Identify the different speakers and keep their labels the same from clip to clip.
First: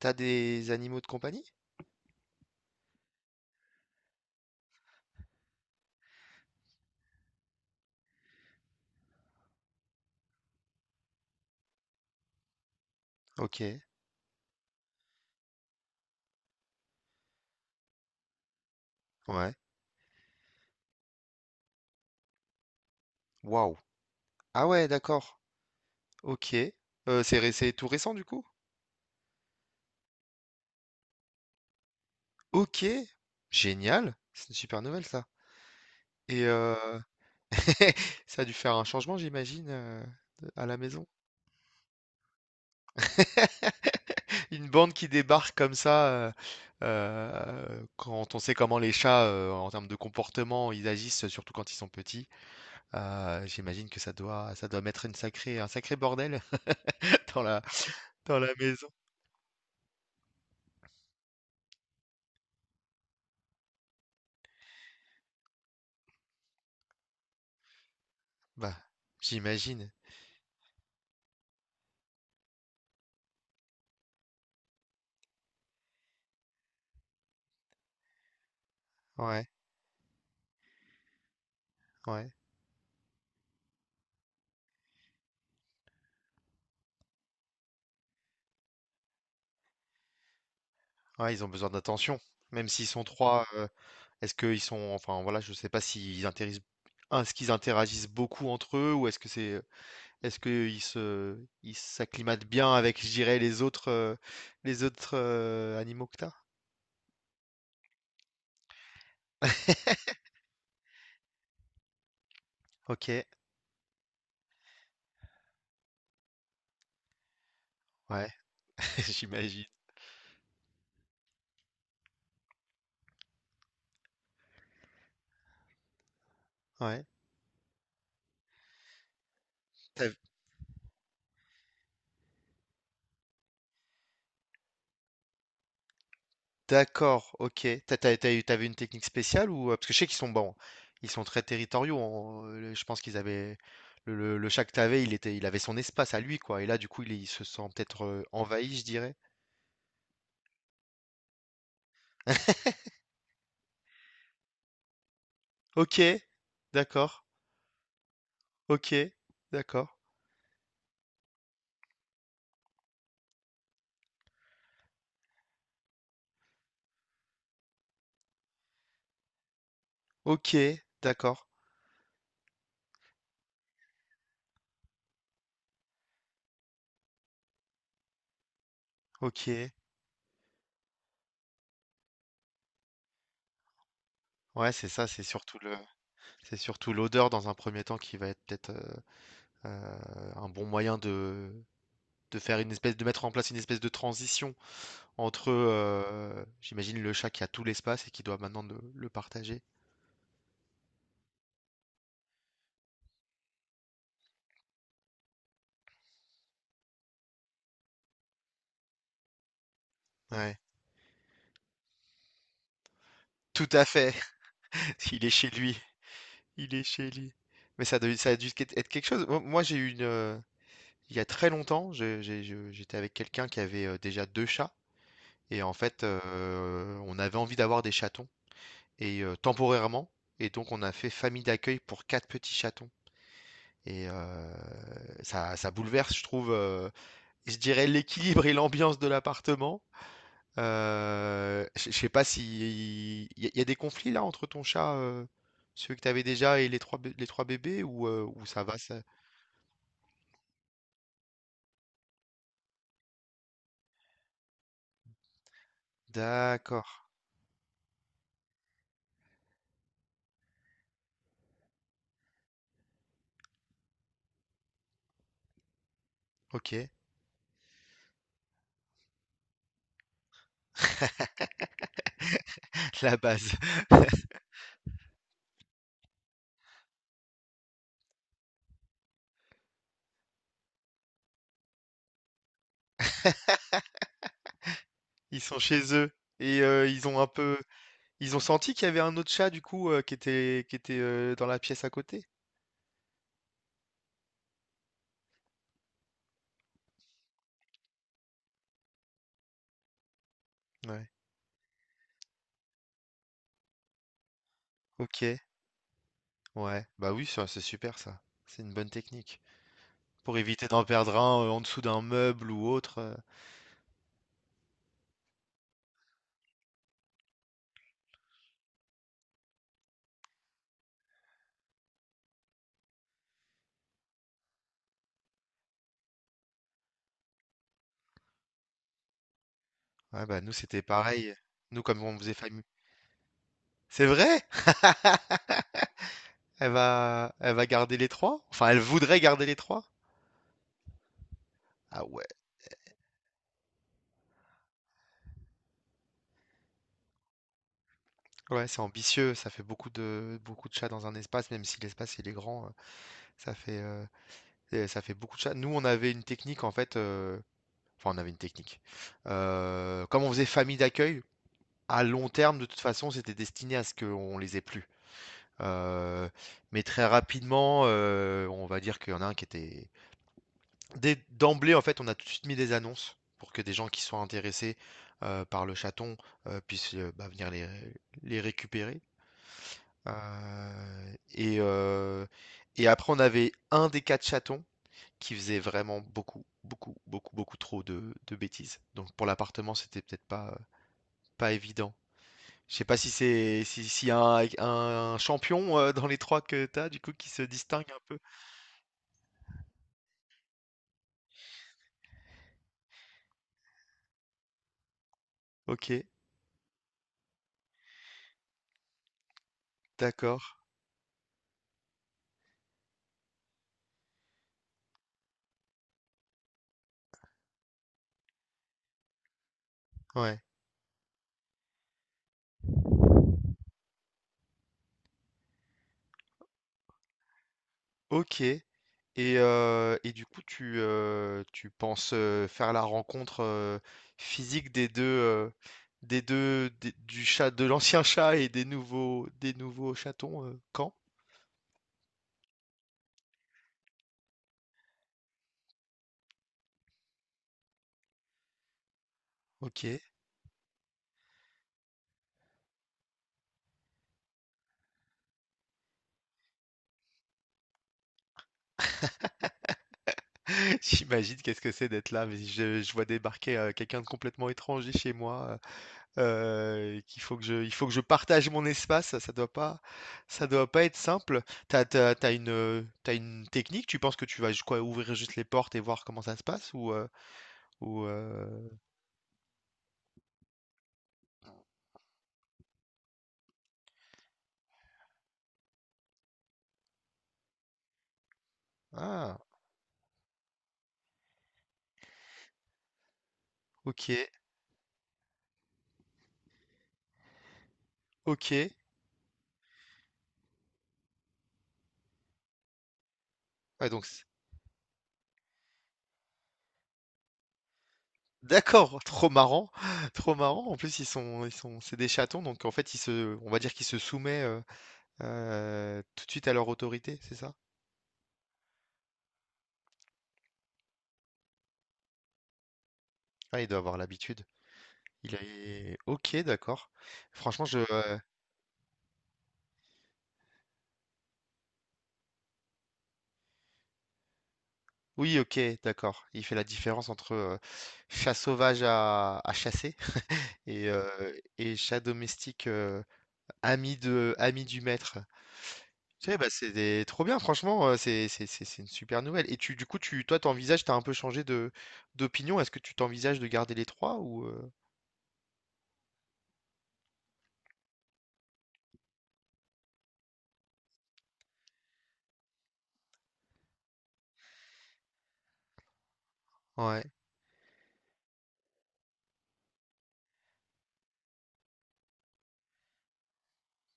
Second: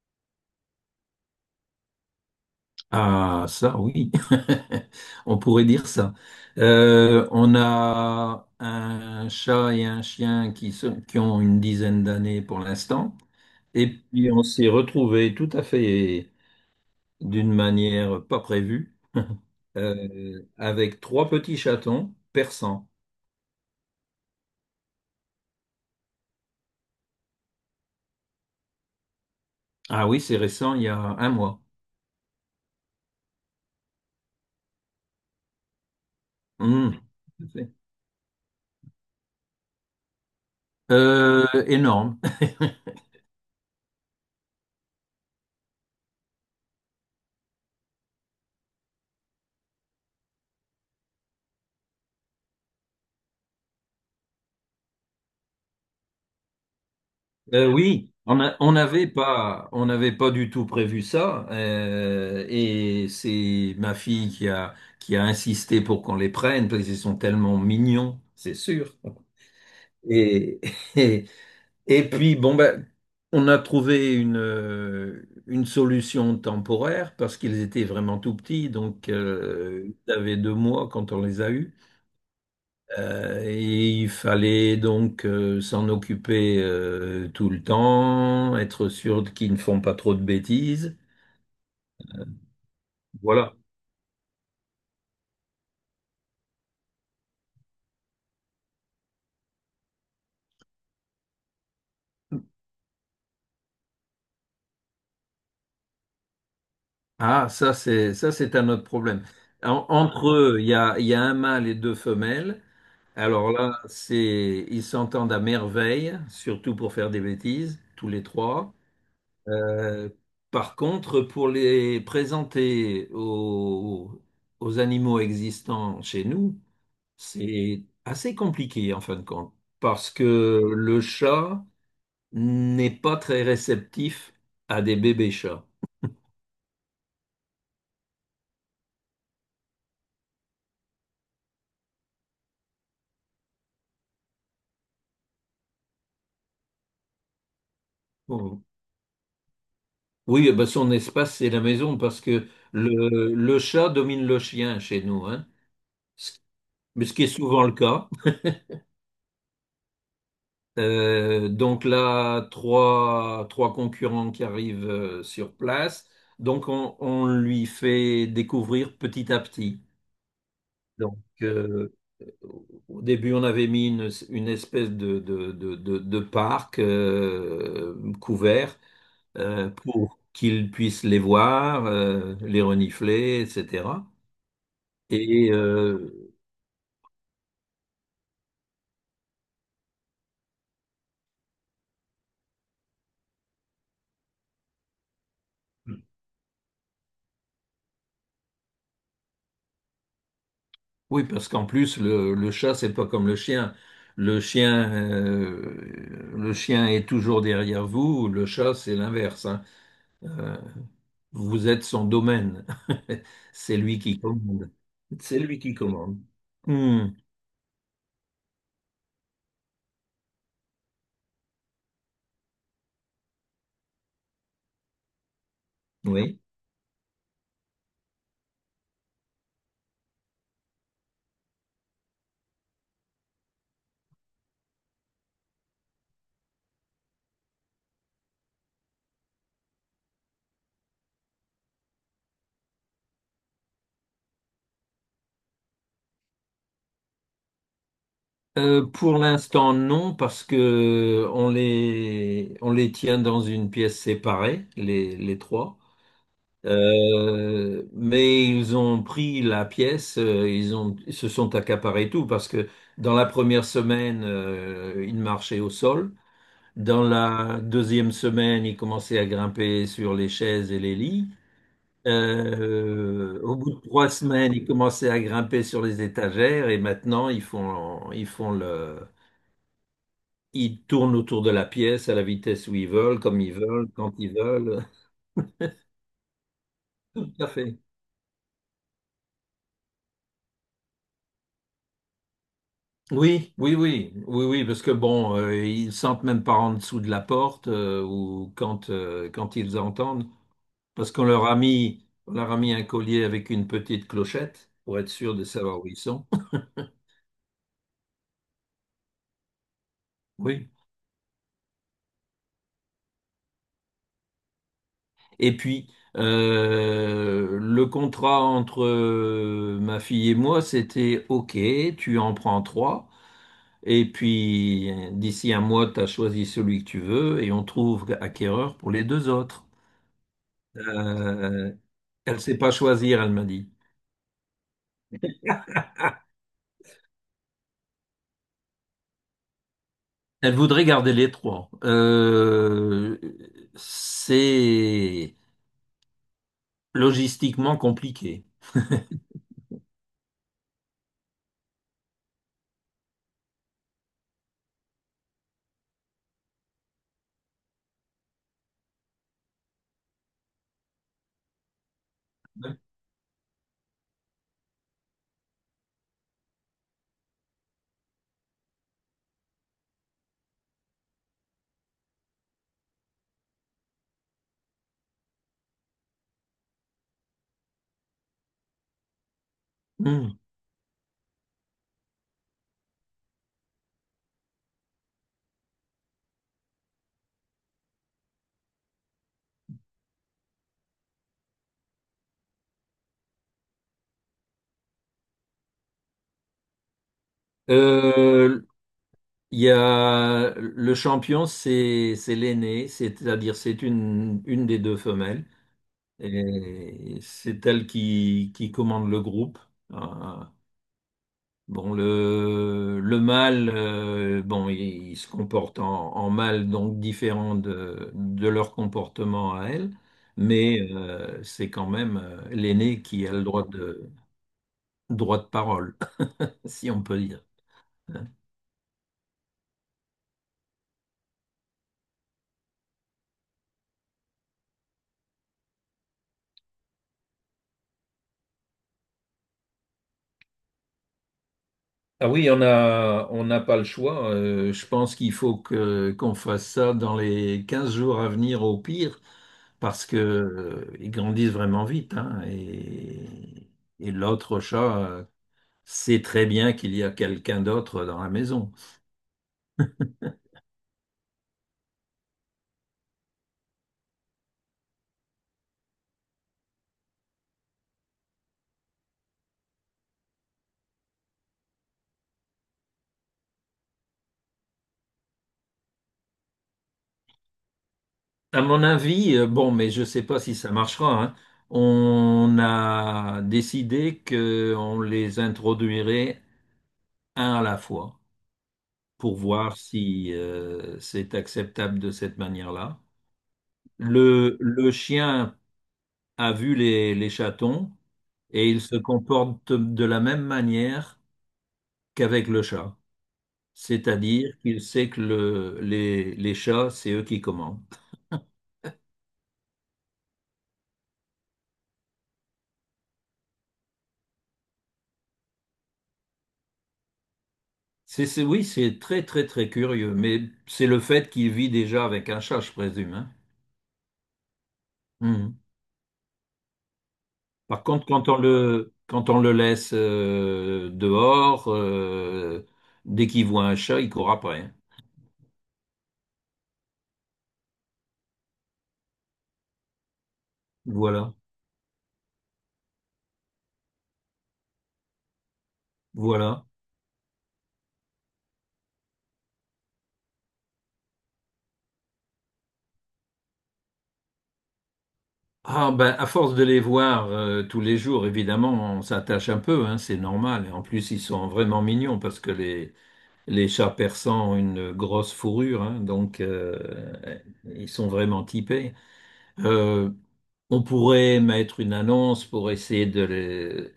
Speaker 1: T'as des animaux de compagnie?
Speaker 2: Ah, ça, oui, on pourrait dire ça. On a un chat et un chien qui ont une dizaine d'années pour l'instant,
Speaker 1: Ok,
Speaker 2: et puis on s'est retrouvés tout à fait d'une manière pas prévue,
Speaker 1: ouais.
Speaker 2: avec trois petits chatons persans.
Speaker 1: Waouh. Ah ouais, d'accord. Ok. C'est c'est tout récent du coup?
Speaker 2: Ah oui, c'est récent, il y a un mois.
Speaker 1: Ok. Génial. C'est une super nouvelle ça. Et
Speaker 2: Hum.
Speaker 1: ça a dû faire un changement, j'imagine, à la maison.
Speaker 2: Énorme.
Speaker 1: Une bande qui débarque comme ça, quand on sait comment les chats, en termes de comportement, ils agissent, surtout quand ils sont petits, j'imagine que ça doit mettre une sacrée, un sacré bordel dans
Speaker 2: Oui,
Speaker 1: dans la maison.
Speaker 2: on n'avait pas du tout prévu ça, et c'est ma fille qui a insisté pour qu'on les prenne parce qu'ils sont tellement mignons, c'est
Speaker 1: Bah,
Speaker 2: sûr.
Speaker 1: j'imagine.
Speaker 2: Et, et, et puis bon ben, on a trouvé une solution temporaire parce qu'ils étaient vraiment tout petits, donc
Speaker 1: Ouais,
Speaker 2: ils avaient deux mois quand on les a eus.
Speaker 1: ouais,
Speaker 2: Et il fallait donc s'en occuper tout le temps, être sûr qu'ils ne font pas trop de bêtises.
Speaker 1: ouais, ils ont besoin d'attention. Même s'ils sont trois,
Speaker 2: Voilà.
Speaker 1: est-ce qu'ils sont, enfin voilà, je sais pas s'ils interagissent, est-ce qu'ils interagissent beaucoup entre eux ou est-ce que c'est, est-ce qu'ils se, ils s'acclimatent bien avec, je dirais, les autres animaux que t'as?
Speaker 2: Ah, ça c'est un autre problème. En- entre eux, il y a un mâle et deux femelles.
Speaker 1: Ok,
Speaker 2: Alors là, c'est ils s'entendent à merveille, surtout pour faire des bêtises, tous les
Speaker 1: ouais,
Speaker 2: trois.
Speaker 1: j'imagine.
Speaker 2: Euh, Par contre, pour les présenter aux animaux existants chez nous,
Speaker 1: Ouais.
Speaker 2: c'est assez compliqué en fin de compte, parce que le chat n'est pas très réceptif à des bébés chats.
Speaker 1: D'accord, OK. T'avais une technique spéciale ou parce que je sais qu'ils sont bons, ils sont très territoriaux. Je pense qu'ils avaient le chat que t'avais, il avait son espace à lui quoi. Et là, du coup, il se sent peut-être
Speaker 2: Bon.
Speaker 1: envahi, je dirais.
Speaker 2: Oui, eh ben, son espace, c'est la maison, parce que le chat domine le chien chez nous, hein.
Speaker 1: Ok,
Speaker 2: Ce mais ce
Speaker 1: d'accord.
Speaker 2: qui est souvent le cas.
Speaker 1: Ok, d'accord.
Speaker 2: Donc là, trois concurrents qui arrivent sur place, donc on lui fait découvrir petit à petit.
Speaker 1: Ok,
Speaker 2: Donc,
Speaker 1: d'accord.
Speaker 2: au début, on avait mis une espèce de parc couvert
Speaker 1: Ok.
Speaker 2: pour qu'ils puissent les voir, les renifler, etc.
Speaker 1: Ouais, c'est ça, c'est
Speaker 2: Et
Speaker 1: surtout c'est surtout l'odeur dans un premier temps qui va être peut-être euh, un bon moyen de faire une espèce, de mettre en place une espèce de transition entre, j'imagine le chat qui a tout l'espace et qui doit maintenant le partager.
Speaker 2: oui, parce qu'en plus, le chat, c'est pas comme le chien. Le chien, le chien est toujours derrière vous. Le chat, c'est l'inverse, hein. Euh,
Speaker 1: Ouais,
Speaker 2: Vous êtes son domaine.
Speaker 1: tout
Speaker 2: C'est
Speaker 1: à
Speaker 2: lui
Speaker 1: fait.
Speaker 2: qui commande.
Speaker 1: Il est
Speaker 2: C'est
Speaker 1: chez
Speaker 2: lui qui
Speaker 1: lui,
Speaker 2: commande.
Speaker 1: il est
Speaker 2: Hmm,
Speaker 1: chez lui. Mais ça a dû quét être quelque chose. J'ai eu une, il y a très longtemps, j'étais avec quelqu'un qui avait, déjà 2 chats et en fait,
Speaker 2: oui.
Speaker 1: on avait envie d'avoir des chatons et temporairement et donc on a fait famille d'accueil pour 4 petits chatons et ça bouleverse, je trouve, je dirais l'équilibre et l'ambiance de l'appartement. Je sais pas si il y, a y a des conflits là entre ton chat, celui que t'avais déjà et les trois les trois bébés ou ça va ça.
Speaker 2: Pour l'instant, non, parce que on les tient dans une pièce séparée, les trois.
Speaker 1: D'accord.
Speaker 2: Mais ils ont pris la pièce, ils se sont accaparés tout, parce que dans la première semaine, ils marchaient au sol.
Speaker 1: Ok.
Speaker 2: Dans la deuxième semaine, ils commençaient à grimper sur les chaises et les lits.
Speaker 1: La
Speaker 2: Au
Speaker 1: base.
Speaker 2: bout de trois semaines, ils commençaient à grimper sur les étagères et maintenant ils tournent autour de la pièce à la vitesse où ils veulent, comme ils veulent, quand ils veulent.
Speaker 1: Ils sont chez eux et ils ont un
Speaker 2: Tout à
Speaker 1: peu
Speaker 2: fait.
Speaker 1: ils ont senti qu'il y avait un autre chat du coup qui était dans la pièce à côté.
Speaker 2: Oui, oui, oui, oui, oui, parce que bon, ils sentent même pas en dessous de la porte ou quand quand ils entendent,
Speaker 1: Ouais.
Speaker 2: parce qu'on leur a mis on leur a mis un collier avec une petite clochette pour être sûr
Speaker 1: Ok.
Speaker 2: de savoir où ils sont.
Speaker 1: Ouais. Bah oui, ça, c'est super ça. C'est une bonne technique pour éviter
Speaker 2: Oui.
Speaker 1: d'en perdre un en dessous d'un meuble ou autre.
Speaker 2: Et puis le contrat entre ma fille et moi, c'était OK, tu en prends trois. Et puis, d'ici un mois, tu as choisi celui que tu veux et on trouve acquéreur pour les deux autres.
Speaker 1: Ouais, bah nous c'était pareil.
Speaker 2: Euh,
Speaker 1: Nous comme on faisait
Speaker 2: elle ne sait
Speaker 1: famille.
Speaker 2: pas choisir, elle m'a dit.
Speaker 1: C'est vrai? Elle va garder les trois? Enfin, elle voudrait garder les trois?
Speaker 2: Elle voudrait garder les trois.
Speaker 1: Ah ouais.
Speaker 2: C'est logistiquement compliqué.
Speaker 1: Ouais, c'est ambitieux. Ça fait beaucoup de chats dans un espace, même si l'espace il est grand. Ça fait, et ça fait beaucoup de chats. Nous, on avait une technique en fait. Enfin, on avait une technique. Comme on faisait famille d'accueil, à long terme, de toute façon, c'était destiné à ce qu'on les ait plus. Euh, mais très rapidement, on va dire qu'il y en a un qui était, dès d'emblée, en fait, on a tout de suite mis des annonces pour que des gens qui soient intéressés par le chaton puissent bah, venir les récupérer.
Speaker 2: Hmm.
Speaker 1: Euh, et, euh, et après, on avait un des quatre chatons qui faisait vraiment beaucoup, beaucoup, beaucoup, beaucoup trop de bêtises. Donc pour l'appartement, c'était peut-être pas, pas évident. Je sais pas si c'est si, s'il y a un champion dans les trois que t'as, du coup, qui se distingue un peu.
Speaker 2: Euh, il y a le champion, c'est l'aîné, c'est-à-dire c'est une des deux femelles.
Speaker 1: Ok,
Speaker 2: Et c'est elle qui commande le groupe. Euh,
Speaker 1: d'accord.
Speaker 2: Bon, le mâle, bon, il se comporte en mâle, donc différent de leur comportement à elle,
Speaker 1: Ouais.
Speaker 2: mais c'est quand même l'aîné qui a le droit de parole, si on peut dire.
Speaker 1: Ok. Et du coup, tu penses faire la rencontre physique des deux, du chat, de l'ancien chat et des nouveaux chatons quand?
Speaker 2: Ah oui, on n'a pas le choix. Euh, je pense qu'il faut qu'on fasse ça dans les 15 jours à venir au pire,
Speaker 1: Ok.
Speaker 2: parce que, ils grandissent vraiment vite, hein, et l'autre chat sait très bien qu'il y a quelqu'un d'autre dans la maison.
Speaker 1: J'imagine qu'est-ce que c'est d'être là, mais je vois débarquer quelqu'un de complètement étranger chez moi. Qu'il faut que je il faut que je partage mon espace, ça doit pas être simple. T'as une, tu une technique? Tu penses que tu vas ju quoi, ouvrir juste les portes et voir comment ça se passe ou, ou, heu
Speaker 2: À mon avis, bon, mais je ne sais pas si ça marchera, hein, on a décidé qu'on les introduirait un à la fois pour
Speaker 1: ah!
Speaker 2: voir si c'est acceptable de cette manière-là.
Speaker 1: OK,
Speaker 2: Le chien a vu les chatons et
Speaker 1: OK.
Speaker 2: il se comporte de la même manière qu'avec le chat.
Speaker 1: Ouais donc c
Speaker 2: C'est-à-dire qu'il sait que les chats, c'est eux qui commandent.
Speaker 1: D'accord, trop marrant, trop marrant. En plus, ils sont c'est des chatons donc en fait, ils se on va dire qu'ils se soumettent tout de suite à leur autorité, c'est ça?
Speaker 2: C'est oui, c'est très, très, très curieux, mais c'est le fait qu'il vit déjà avec un chat, je présume, hein.
Speaker 1: Ah, il doit avoir l'habitude. Il
Speaker 2: Mhm.
Speaker 1: est OK, d'accord. Franchement,
Speaker 2: Par contre, quand on le laisse dehors, dès qu'il voit un chat, il court après, hein.
Speaker 1: Oui, ok, d'accord. Il fait la différence entre chat sauvage à chasser et, euh,
Speaker 2: Voilà,
Speaker 1: et chat domestique ami ami du maître. Tu sais, bah,
Speaker 2: voilà.
Speaker 1: trop bien, franchement, c'est une super nouvelle. Et tu, du coup, tu, toi, t'envisages, t'as un peu changé de d'opinion. Est-ce que tu t'envisages de garder les trois ou
Speaker 2: Ah ben, à force de les voir tous les jours, évidemment, on s'attache un peu, hein, c'est normal. Et en plus, ils sont vraiment mignons parce que les chats persans ont une grosse fourrure, hein, donc
Speaker 1: Ouais.
Speaker 2: ils sont vraiment typés. Euh, On pourrait mettre une annonce pour essayer de les...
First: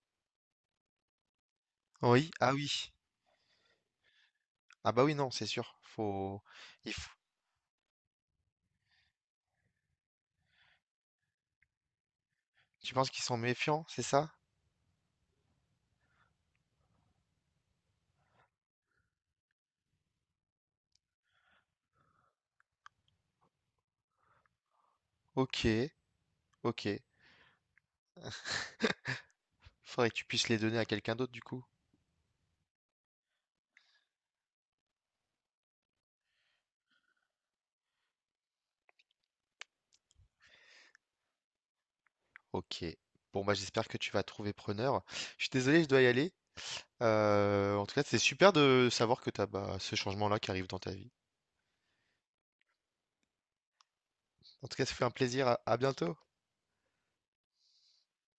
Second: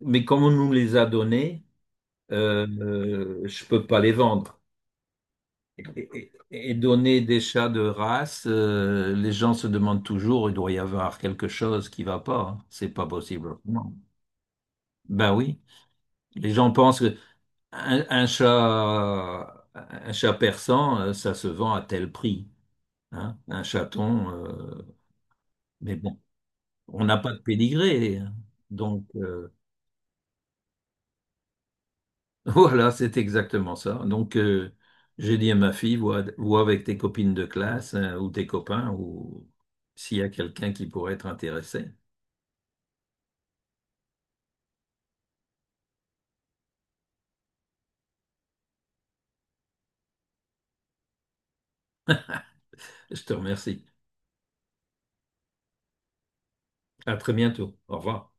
Speaker 2: Mais comme on nous les a donnés,
Speaker 1: Oui, ah
Speaker 2: euh,
Speaker 1: oui.
Speaker 2: je peux pas les vendre.
Speaker 1: Ah bah oui, non, c'est sûr.
Speaker 2: Et,
Speaker 1: Faut...
Speaker 2: et
Speaker 1: Il faut...
Speaker 2: donner des chats de race, les gens se demandent toujours, il doit y avoir quelque chose qui va pas, hein. C'est
Speaker 1: Tu
Speaker 2: pas
Speaker 1: penses qu'ils sont
Speaker 2: possible.
Speaker 1: méfiants,
Speaker 2: Non.
Speaker 1: c'est ça?
Speaker 2: Ben oui, les gens pensent que un chat persan, ça se vend à tel prix, hein. Un chaton,
Speaker 1: Ok,
Speaker 2: mais bon,
Speaker 1: ok.
Speaker 2: on n'a pas de pédigré, hein, donc,
Speaker 1: Faudrait que tu puisses les donner à quelqu'un d'autre, du coup.
Speaker 2: voilà, c'est exactement ça. Donc, j'ai dit à ma fille, vois avec tes copines de classe hein, ou tes copains ou s'il y a quelqu'un qui pourrait être intéressé.
Speaker 1: Ok. Bon, bah, j'espère que tu vas trouver preneur. Je suis désolé, je dois y aller. En tout cas, c'est super de savoir que tu as ce changement-là qui arrive dans ta vie.
Speaker 2: Je te remercie.
Speaker 1: En tout cas, ça fait un plaisir. À bientôt.
Speaker 2: À très bientôt. Au revoir.